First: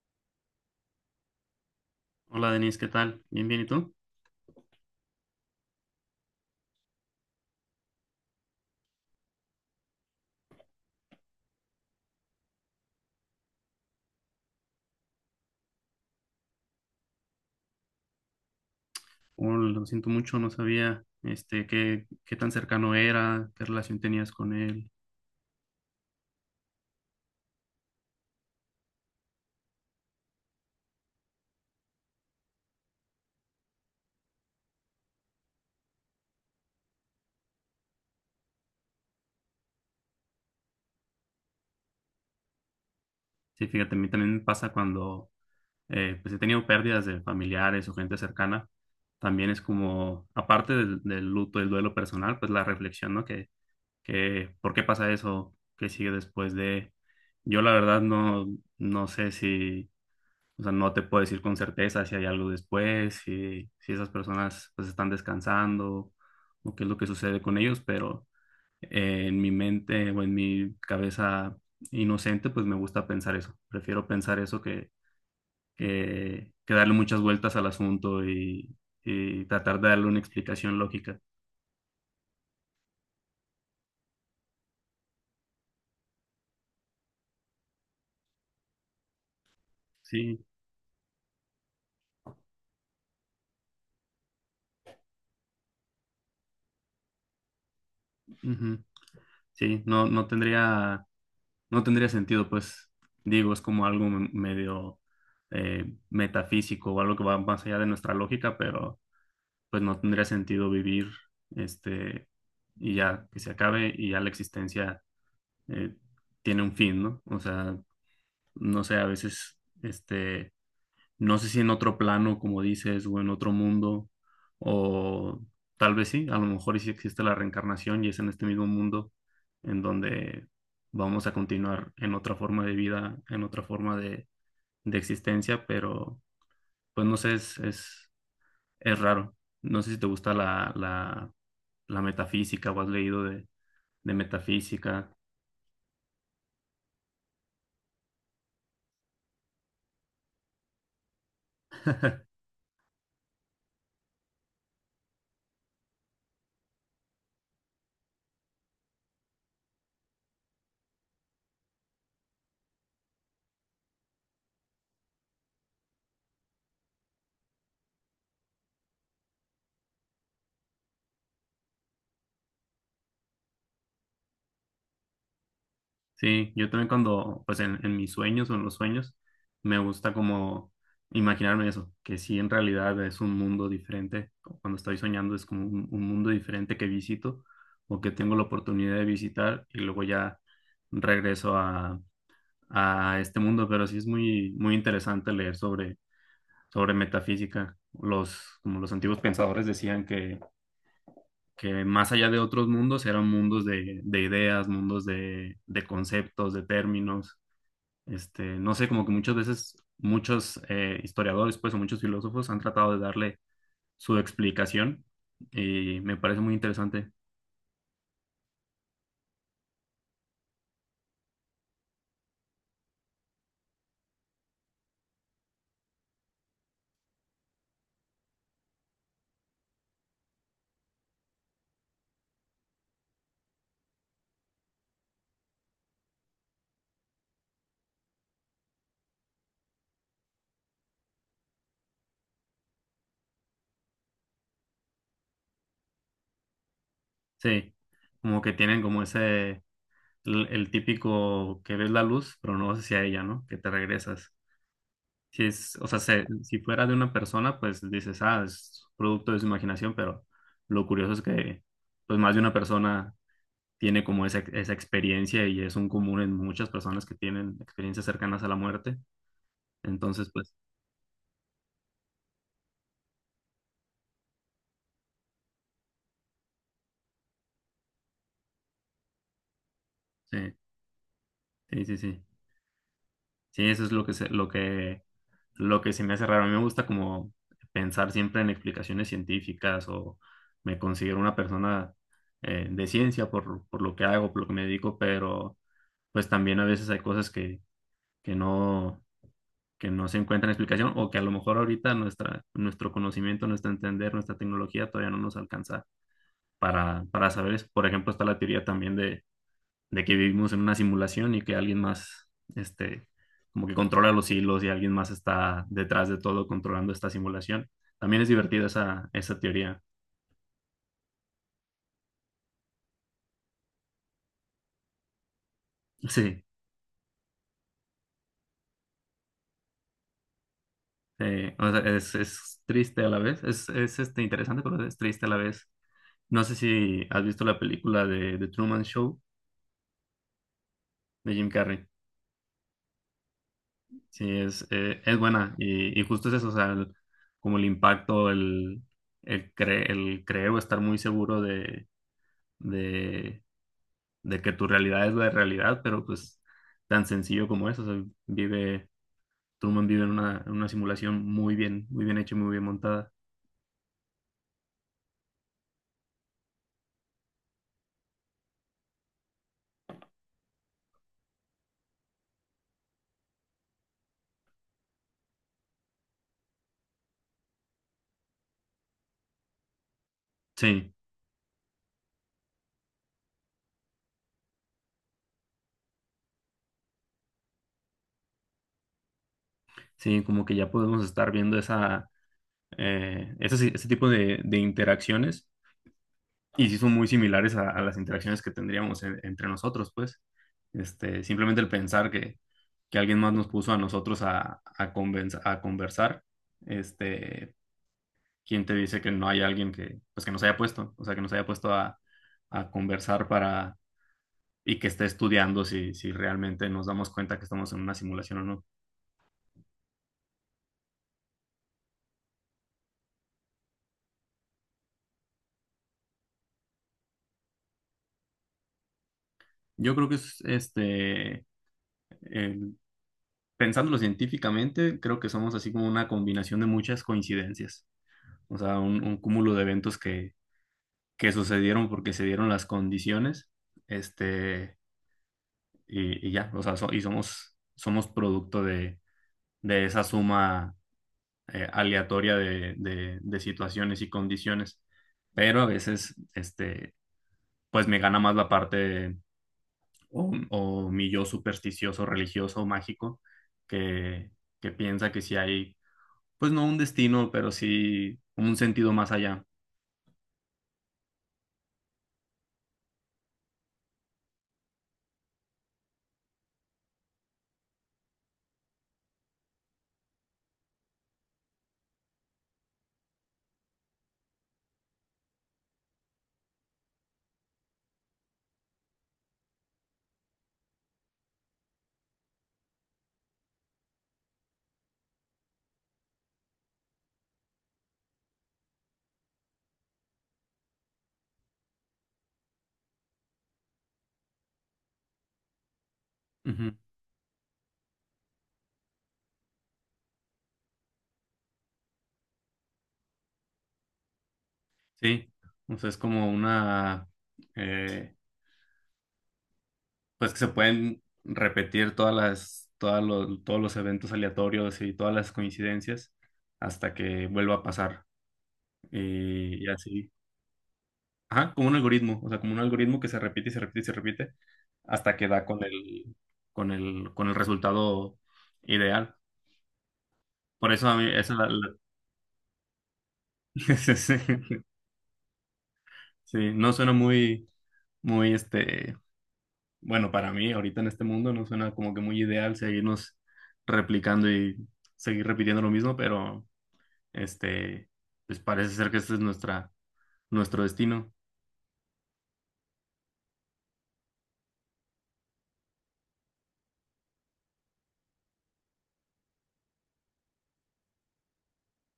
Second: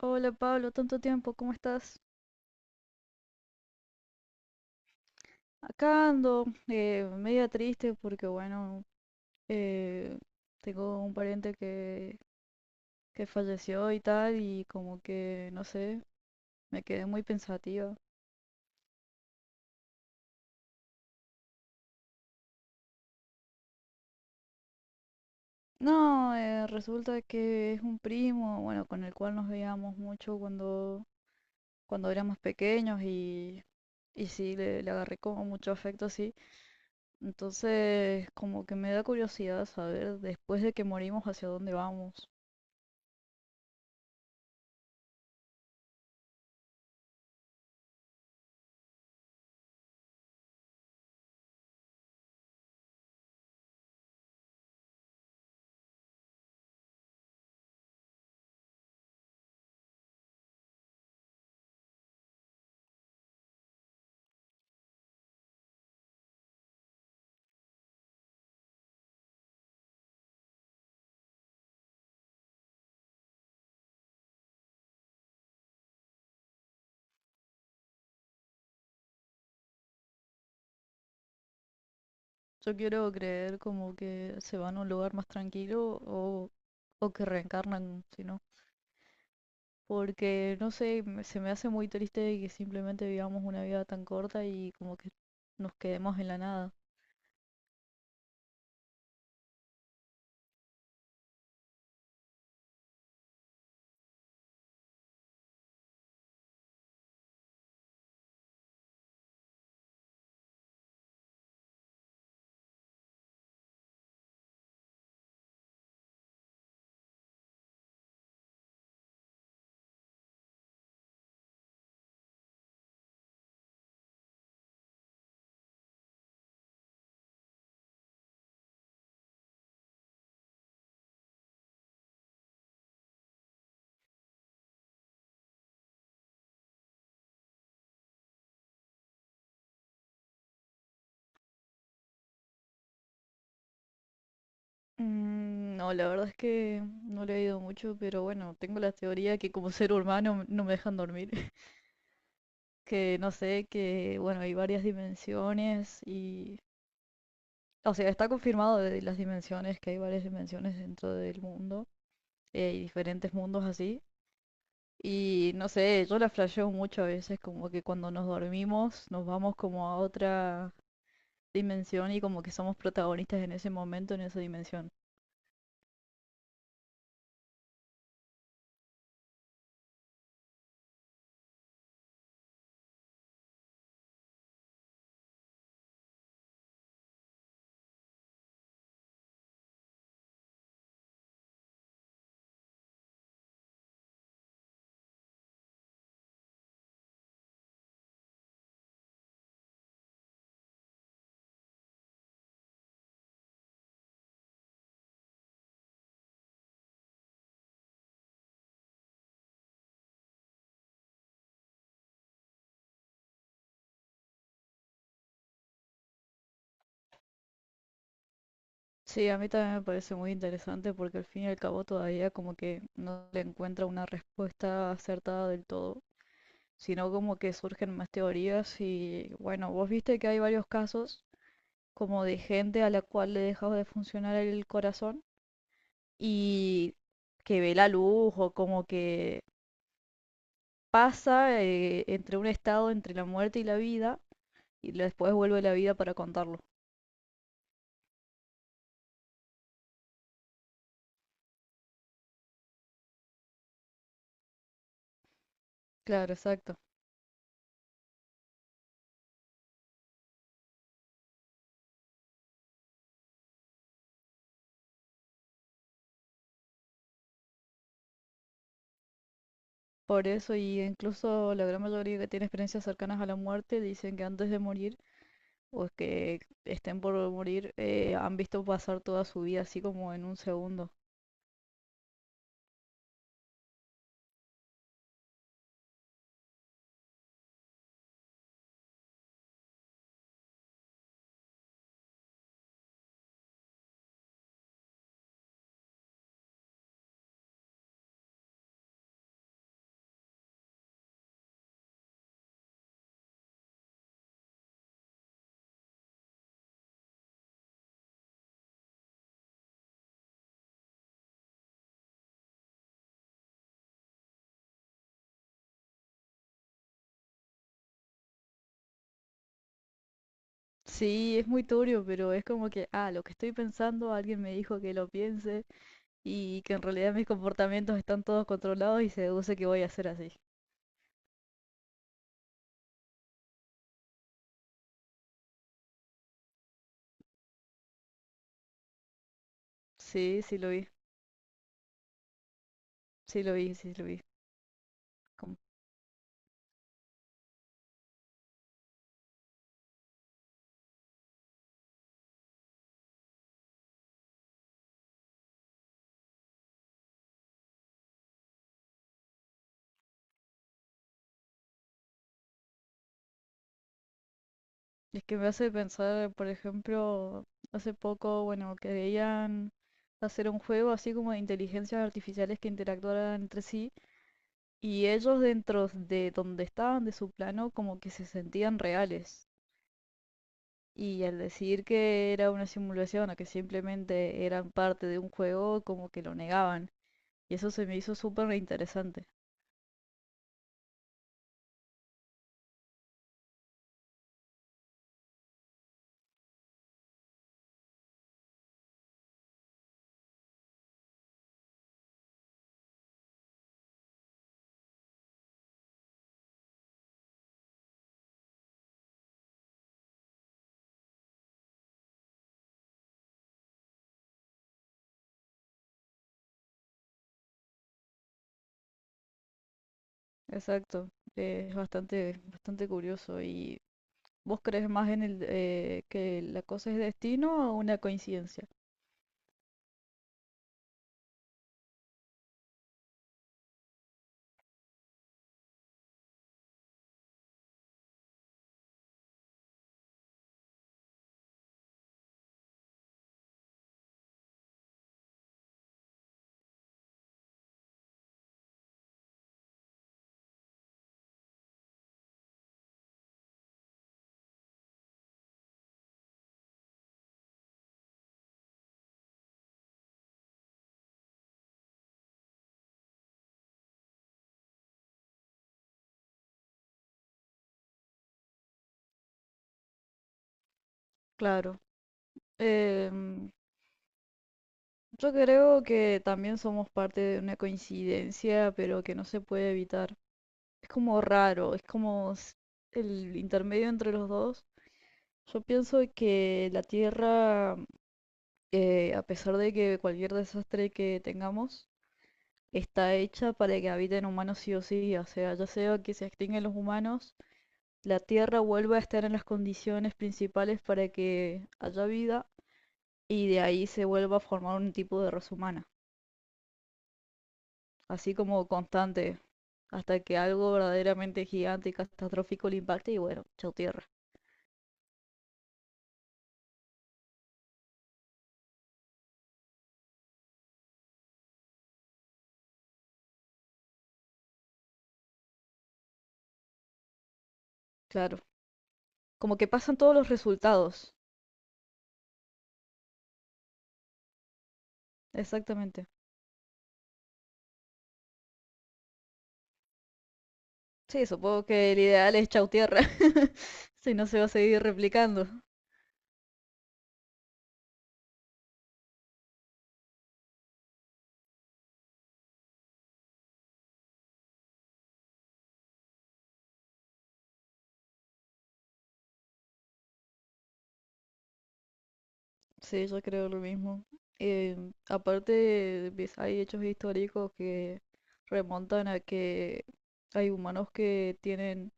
Hola Pablo, tanto tiempo, ¿cómo estás? Hola Denise, ¿qué tal? Bien, bien, ¿y tú? Acá ando, media triste porque bueno, eh, tengo un pariente que falleció y tal y como que, no sé, me quedé muy pensativa. Oh, lo siento mucho, no sabía qué, qué tan cercano era, qué relación tenías con él. No, resulta que es un primo, bueno, con el cual nos veíamos mucho cuando éramos pequeños y sí, le agarré como mucho afecto, sí. Entonces, como que me da curiosidad saber después de que morimos hacia dónde vamos. Sí, fíjate, a mí también me pasa cuando pues he tenido pérdidas de familiares o gente cercana. También es como, aparte del luto, del duelo personal, pues la reflexión, ¿no? ¿Por qué pasa eso? ¿Qué sigue después de? Yo la verdad no sé si. O sea, no te puedo decir con certeza si hay algo después, si esas personas pues están descansando o qué es lo que sucede con ellos, pero en mi mente o en mi cabeza inocente pues me gusta pensar eso. Prefiero pensar eso que darle muchas vueltas al asunto y tratar de darle una explicación lógica. Yo quiero creer como que se van a un lugar más tranquilo o que reencarnan, si no. Sí, Porque, no sé, se me hace muy triste que simplemente vivamos una vida tan corta y como que nos quedemos en la nada. ujú. Sí, no tendría sentido, pues digo, es como algo medio metafísico o algo que va más allá de nuestra lógica, pero pues no tendría sentido vivir este y ya que se acabe y ya la existencia eh, tiene un fin, ¿no? O sea, no sé, a veces no sé si en otro plano, como dices, o en otro mundo, o tal vez sí, a lo mejor y sí existe la reencarnación y es en este mismo mundo en donde vamos a continuar en otra forma de vida, en otra forma de existencia, pero pues no sé, es raro. No sé si te gusta la metafísica o has leído de metafísica. Mm, no, la verdad es que no le he ido mucho, pero bueno, tengo la teoría que como ser humano no me dejan dormir. Que no sé, que bueno, hay varias dimensiones y. O sea, está confirmado de las dimensiones, que hay varias dimensiones dentro del mundo, y diferentes mundos así. Y no sé, yo la flasheo mucho a veces, como que cuando nos dormimos nos vamos como a otra dimensión y como que somos protagonistas en ese momento, en esa dimensión. Sí, yo también cuando, pues en mis sueños o en los sueños, me gusta como imaginarme eso, que sí en realidad es un mundo diferente. Cuando estoy soñando es como un mundo diferente que visito o que tengo la oportunidad de visitar y luego ya regreso a este mundo. Pero sí es muy, muy interesante leer sobre metafísica. Los, como los antiguos pensadores decían que más allá de otros mundos eran mundos de ideas, mundos de conceptos, de términos no sé, como que muchas veces muchos historiadores, pues, o muchos filósofos han tratado de darle su explicación y me parece muy interesante. Sí, a mí también me parece muy interesante porque al fin y al cabo todavía como que no le encuentra una respuesta acertada del todo, sino como que surgen más teorías y bueno, vos viste que hay varios casos como de gente a la cual le dejaba de funcionar el corazón y que ve la luz o como que pasa, entre un estado entre la muerte y la vida y después vuelve a la vida para contarlo. Sí, como que tienen como ese, el típico que ves la luz, pero no vas hacia ella, ¿no? Que te regresas. Si es, o sea, Claro, si exacto. fuera de una persona, pues dices, ah, es producto de su imaginación, pero lo curioso es pues, más de una persona tiene como esa experiencia y es un común en muchas personas que tienen experiencias cercanas a la muerte. Por Entonces, pues, eso y incluso la gran mayoría que tiene experiencias cercanas a la muerte dicen que antes de morir o que estén por morir, han visto pasar toda su vida así como en un sí, segundo. sí, sí, sí. Sí, eso es lo que lo que se me hace raro. A mí me gusta como pensar siempre en explicaciones científicas o me considero una persona de ciencia por lo que hago, por lo que me dedico, pero pues también a veces hay cosas que no, que no se encuentran explicación o que a lo mejor ahorita nuestro conocimiento, nuestro entender, nuestra tecnología todavía no nos alcanza para saber eso. Por ejemplo, está la teoría también de que vivimos en una simulación y que alguien más, este, como que controla los hilos y alguien más está detrás de todo controlando esta simulación. También es divertida esa teoría. Sí, es muy turbio, pero es como que, ah, lo que estoy pensando, alguien me dijo que lo piense Sí, y que en realidad mis comportamientos están todos controlados y se deduce que voy a ser así. O sea, es triste a la vez, interesante, pero es triste a la vez. No sé si has visto la película de The Truman Show Sí, sí lo vi, de Jim Carrey. sí lo vi, sí lo vi. Sí, es buena y justo es eso, o sea, como el impacto, el creo estar muy seguro de de que tu realidad es la realidad, pero pues tan sencillo como eso, o sea, Truman vive en una simulación muy bien hecha y muy bien montada. Es que me hace pensar, por ejemplo, hace poco, bueno, querían hacer un juego así como de inteligencias artificiales que interactuaran entre sí y ellos dentro de donde estaban, de su plano, como que se sentían reales. Sí, Y al decir que era una simulación o que simplemente eran parte de un juego, como que lo negaban. Y eso se me hizo súper interesante. sí, como que ya podemos estar viendo ese tipo de interacciones y sí son muy similares a las interacciones que tendríamos entre nosotros, pues. Este, simplemente el pensar que alguien más nos puso a nosotros a conversar, este, ¿quién te dice que no hay alguien que, pues que nos haya puesto? O sea, que nos haya puesto a conversar para, y que esté estudiando si, si realmente nos damos cuenta que estamos en una simulación o no. Exacto. Es bastante, bastante curioso. Y ¿vos crees más en el que la cosa es destino o una coincidencia? Yo creo que es, este, el- pensándolo científicamente, creo que somos así como una combinación de muchas coincidencias. O sea, un cúmulo de eventos que sucedieron porque se dieron las condiciones, este, y ya, o sea, y somos producto de esa suma aleatoria de situaciones y condiciones, pero a veces, este, pues me gana más la parte o mi yo supersticioso, religioso, mágico, que, que piensa que sí hay, pues no un destino, pero sí un sentido más allá. Claro. Em, yo creo que también somos parte de una coincidencia, pero que no se puede evitar. Es como raro, es como el intermedio entre los dos. Yo pienso que la Tierra, a pesar de que cualquier desastre que tengamos, está hecha para que habiten humanos sí o sí. O sea, ya sea que se extinguen los humanos, la Tierra vuelva a estar en las condiciones principales para que haya vida y de ahí se vuelva a formar un tipo de raza humana, Ujú. así como constante, hasta que algo verdaderamente gigante y catastrófico le impacte y bueno, chao Tierra. Sí, entonces es como una, eh, pues que se pueden repetir todas las, todas los, todos los eventos aleatorios y todas las coincidencias hasta que vuelva a pasar. Claro, Eh, como que y pasan así. todos los resultados, Ajá, como un algoritmo, o sea, como un algoritmo que se repite y se repite y se repite hasta que da exactamente. Con el resultado ideal. Por eso a mí, Sí, supongo que el ideal es chau tierra, sí, sí. si no se va a seguir replicando. Sí, no suena muy, muy, este, bueno, para mí ahorita en este mundo no suena como que muy ideal seguirnos replicando y seguir repitiendo lo mismo, pero, este, pues parece ser que este es nuestro destino. Sí, yo creo lo mismo. Eh, Aparte, hay hechos históricos que remontan a que hay humanos que tienen,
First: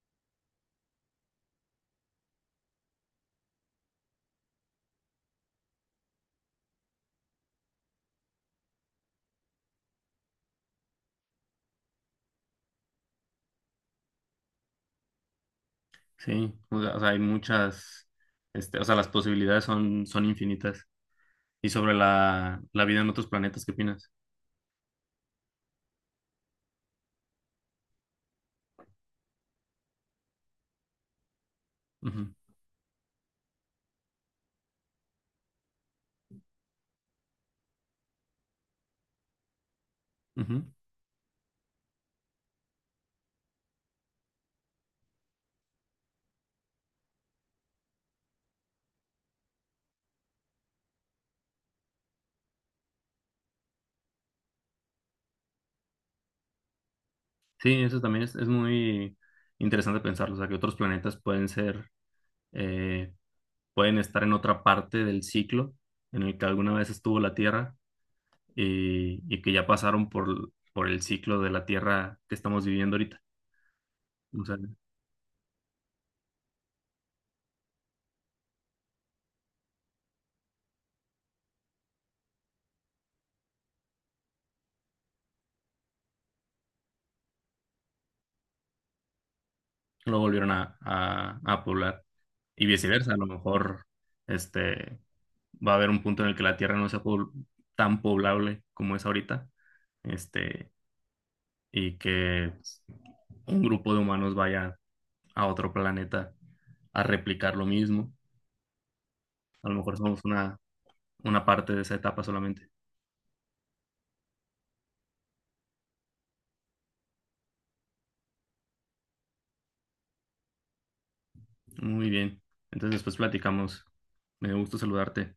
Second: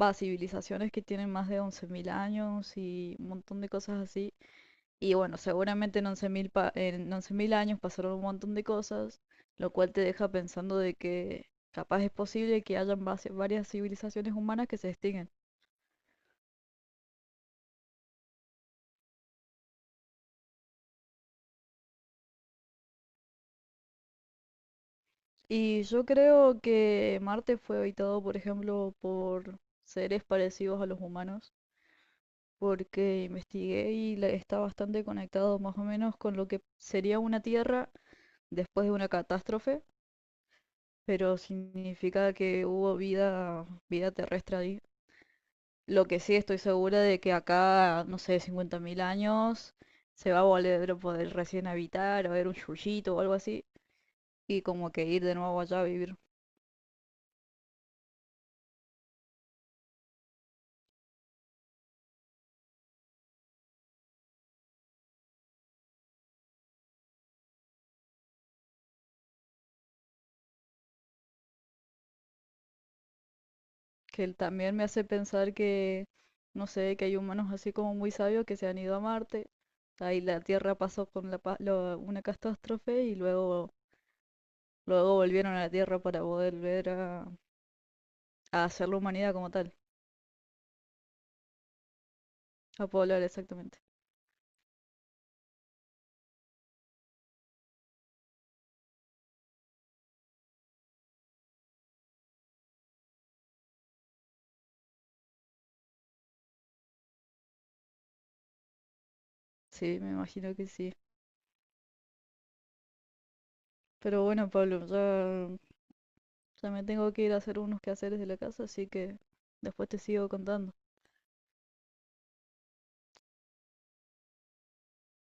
va, civilizaciones que tienen más de 11.000 años y un montón de cosas así. Y bueno, seguramente en 11.000 años pasaron un montón de cosas, lo cual te deja pensando de que capaz es posible que hayan varias civilizaciones humanas que se extinguen. Sí, o sea, hay muchas, este, o sea, las posibilidades son infinitas. Y sobre la vida en otros planetas, ¿qué opinas? Y yo creo que Marte fue habitado, por ejemplo, por seres parecidos a los humanos, Ujú, porque investigué y está bastante conectado más o menos con lo que sería una Tierra después de una catástrofe, ujú. pero significa que hubo vida, vida terrestre ahí. Lo que sí estoy segura de que acá, no sé, 50.000 años se va a volver a poder recién habitar, a ver un yuyito o algo así, y como que ir de nuevo allá a vivir. Sí, eso también es muy interesante pensarlo, o sea, que otros planetas pueden ser, eh, pueden estar en otra parte del ciclo en el que alguna vez estuvo la Tierra y que ya pasaron por el ciclo de la Tierra que estamos viviendo ahorita. Que él O sea, también me hace pensar que, no sé, que hay humanos así como muy sabios que se han ido a Marte, ahí la Tierra pasó con una catástrofe y luego volvieron a la Tierra para poder ver a hacer la humanidad como tal, lo volvieron a poblar. Y a viceversa, a poblar lo exactamente. mejor, este, va a haber un punto en el que la Tierra no sea po- tan poblable como es ahorita, este, y que pues, un grupo de humanos vaya a otro planeta a replicar lo mismo. A lo mejor Sí, me somos imagino que sí. una parte de esa etapa solamente. Pero bueno, Pablo, ya me tengo que ir a hacer unos quehaceres de la casa, así que después te sigo contando. Muy bien. Entonces después platicamos. Me dio gusto saludarte.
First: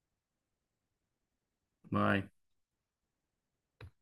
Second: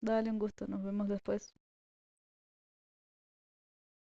Dale un gusto, nos vemos después. Bye.